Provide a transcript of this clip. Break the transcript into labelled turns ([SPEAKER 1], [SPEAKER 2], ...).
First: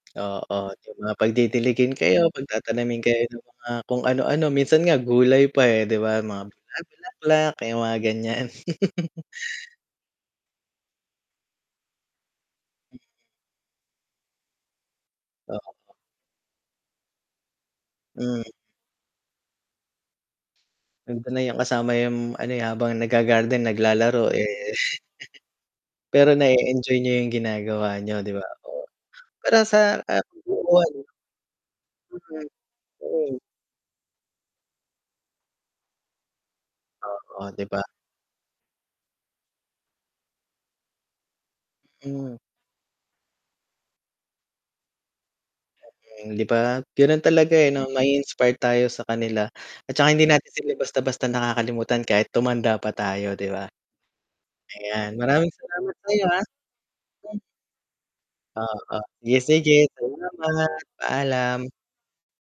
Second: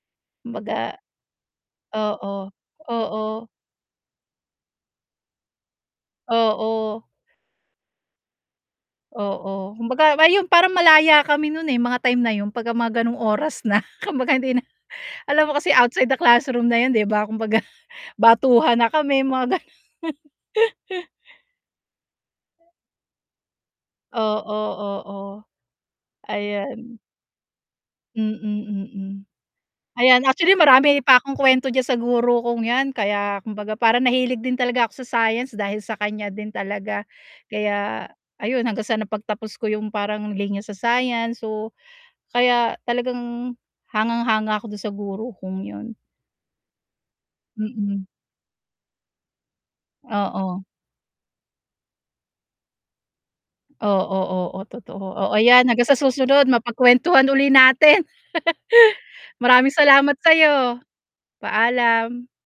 [SPEAKER 1] Oo, to
[SPEAKER 2] Kumbaga
[SPEAKER 1] mga pagdidilligin kayo,
[SPEAKER 2] oo,
[SPEAKER 1] pagtatanimin kayo ng
[SPEAKER 2] oo.
[SPEAKER 1] mga kung ano-ano, minsan nga gulay pa, eh, di ba, mga bula
[SPEAKER 2] Oo.
[SPEAKER 1] bulaklak, eh, 'yung mga ganiyan.
[SPEAKER 2] Oo, kumbaga ayun parang malaya kami no'n, eh, mga time na 'yun 'pagka mga gano'ng oras na. Kumbaga hindi na alam mo kasi
[SPEAKER 1] Oo.
[SPEAKER 2] outside the classroom na 'yun, di ba, kumbaga
[SPEAKER 1] Hmm.
[SPEAKER 2] batuhan na kami, mga ganon.
[SPEAKER 1] Alam ko na 'yang kasama 'yung ano, eh, habang nagga-garden, naglalaro, eh.
[SPEAKER 2] Oo, oo.
[SPEAKER 1] Pero nae-enjoy
[SPEAKER 2] Ayan.
[SPEAKER 1] niyo 'yung ginagawa niyo, di
[SPEAKER 2] Mm,
[SPEAKER 1] ba? Oh,
[SPEAKER 2] mm,
[SPEAKER 1] para sa
[SPEAKER 2] ayan. Actually,
[SPEAKER 1] kabuuan.
[SPEAKER 2] marami pa akong kuwento diyan sa guro
[SPEAKER 1] Mm.
[SPEAKER 2] kong 'yan kaya
[SPEAKER 1] Oo.
[SPEAKER 2] kumbaga parang nahilig din talaga ako sa science dahil sa kaniya din talaga.
[SPEAKER 1] Oo, di ba?
[SPEAKER 2] Kaya ayun, hanggang sa napagtapos ko 'yung parang linya sa science, so,
[SPEAKER 1] Hmm.
[SPEAKER 2] kaya talagang hangang-hanga ako do'n sa guro kong 'yon.
[SPEAKER 1] Okey, di ba, gano'n talaga, eh, 'no,
[SPEAKER 2] Mm.
[SPEAKER 1] mai-inspire tayo sa kanila. At saka hindi natin
[SPEAKER 2] Oo.
[SPEAKER 1] sila basta-basta nakakalimutan kahit tumanda pa tayo, di ba?
[SPEAKER 2] Oo, oo, totoo.
[SPEAKER 1] Ayan,
[SPEAKER 2] Oo,
[SPEAKER 1] maraming
[SPEAKER 2] 'yan hanggang
[SPEAKER 1] salamat
[SPEAKER 2] sa
[SPEAKER 1] sa'yo, ah.
[SPEAKER 2] susunod mapagkuwentuhan
[SPEAKER 1] Hmm.
[SPEAKER 2] uli natin.
[SPEAKER 1] Oo, yes,
[SPEAKER 2] Maraming
[SPEAKER 1] sige
[SPEAKER 2] salamat
[SPEAKER 1] salamat.
[SPEAKER 2] sa'yo.
[SPEAKER 1] Paalam.
[SPEAKER 2] Paalam.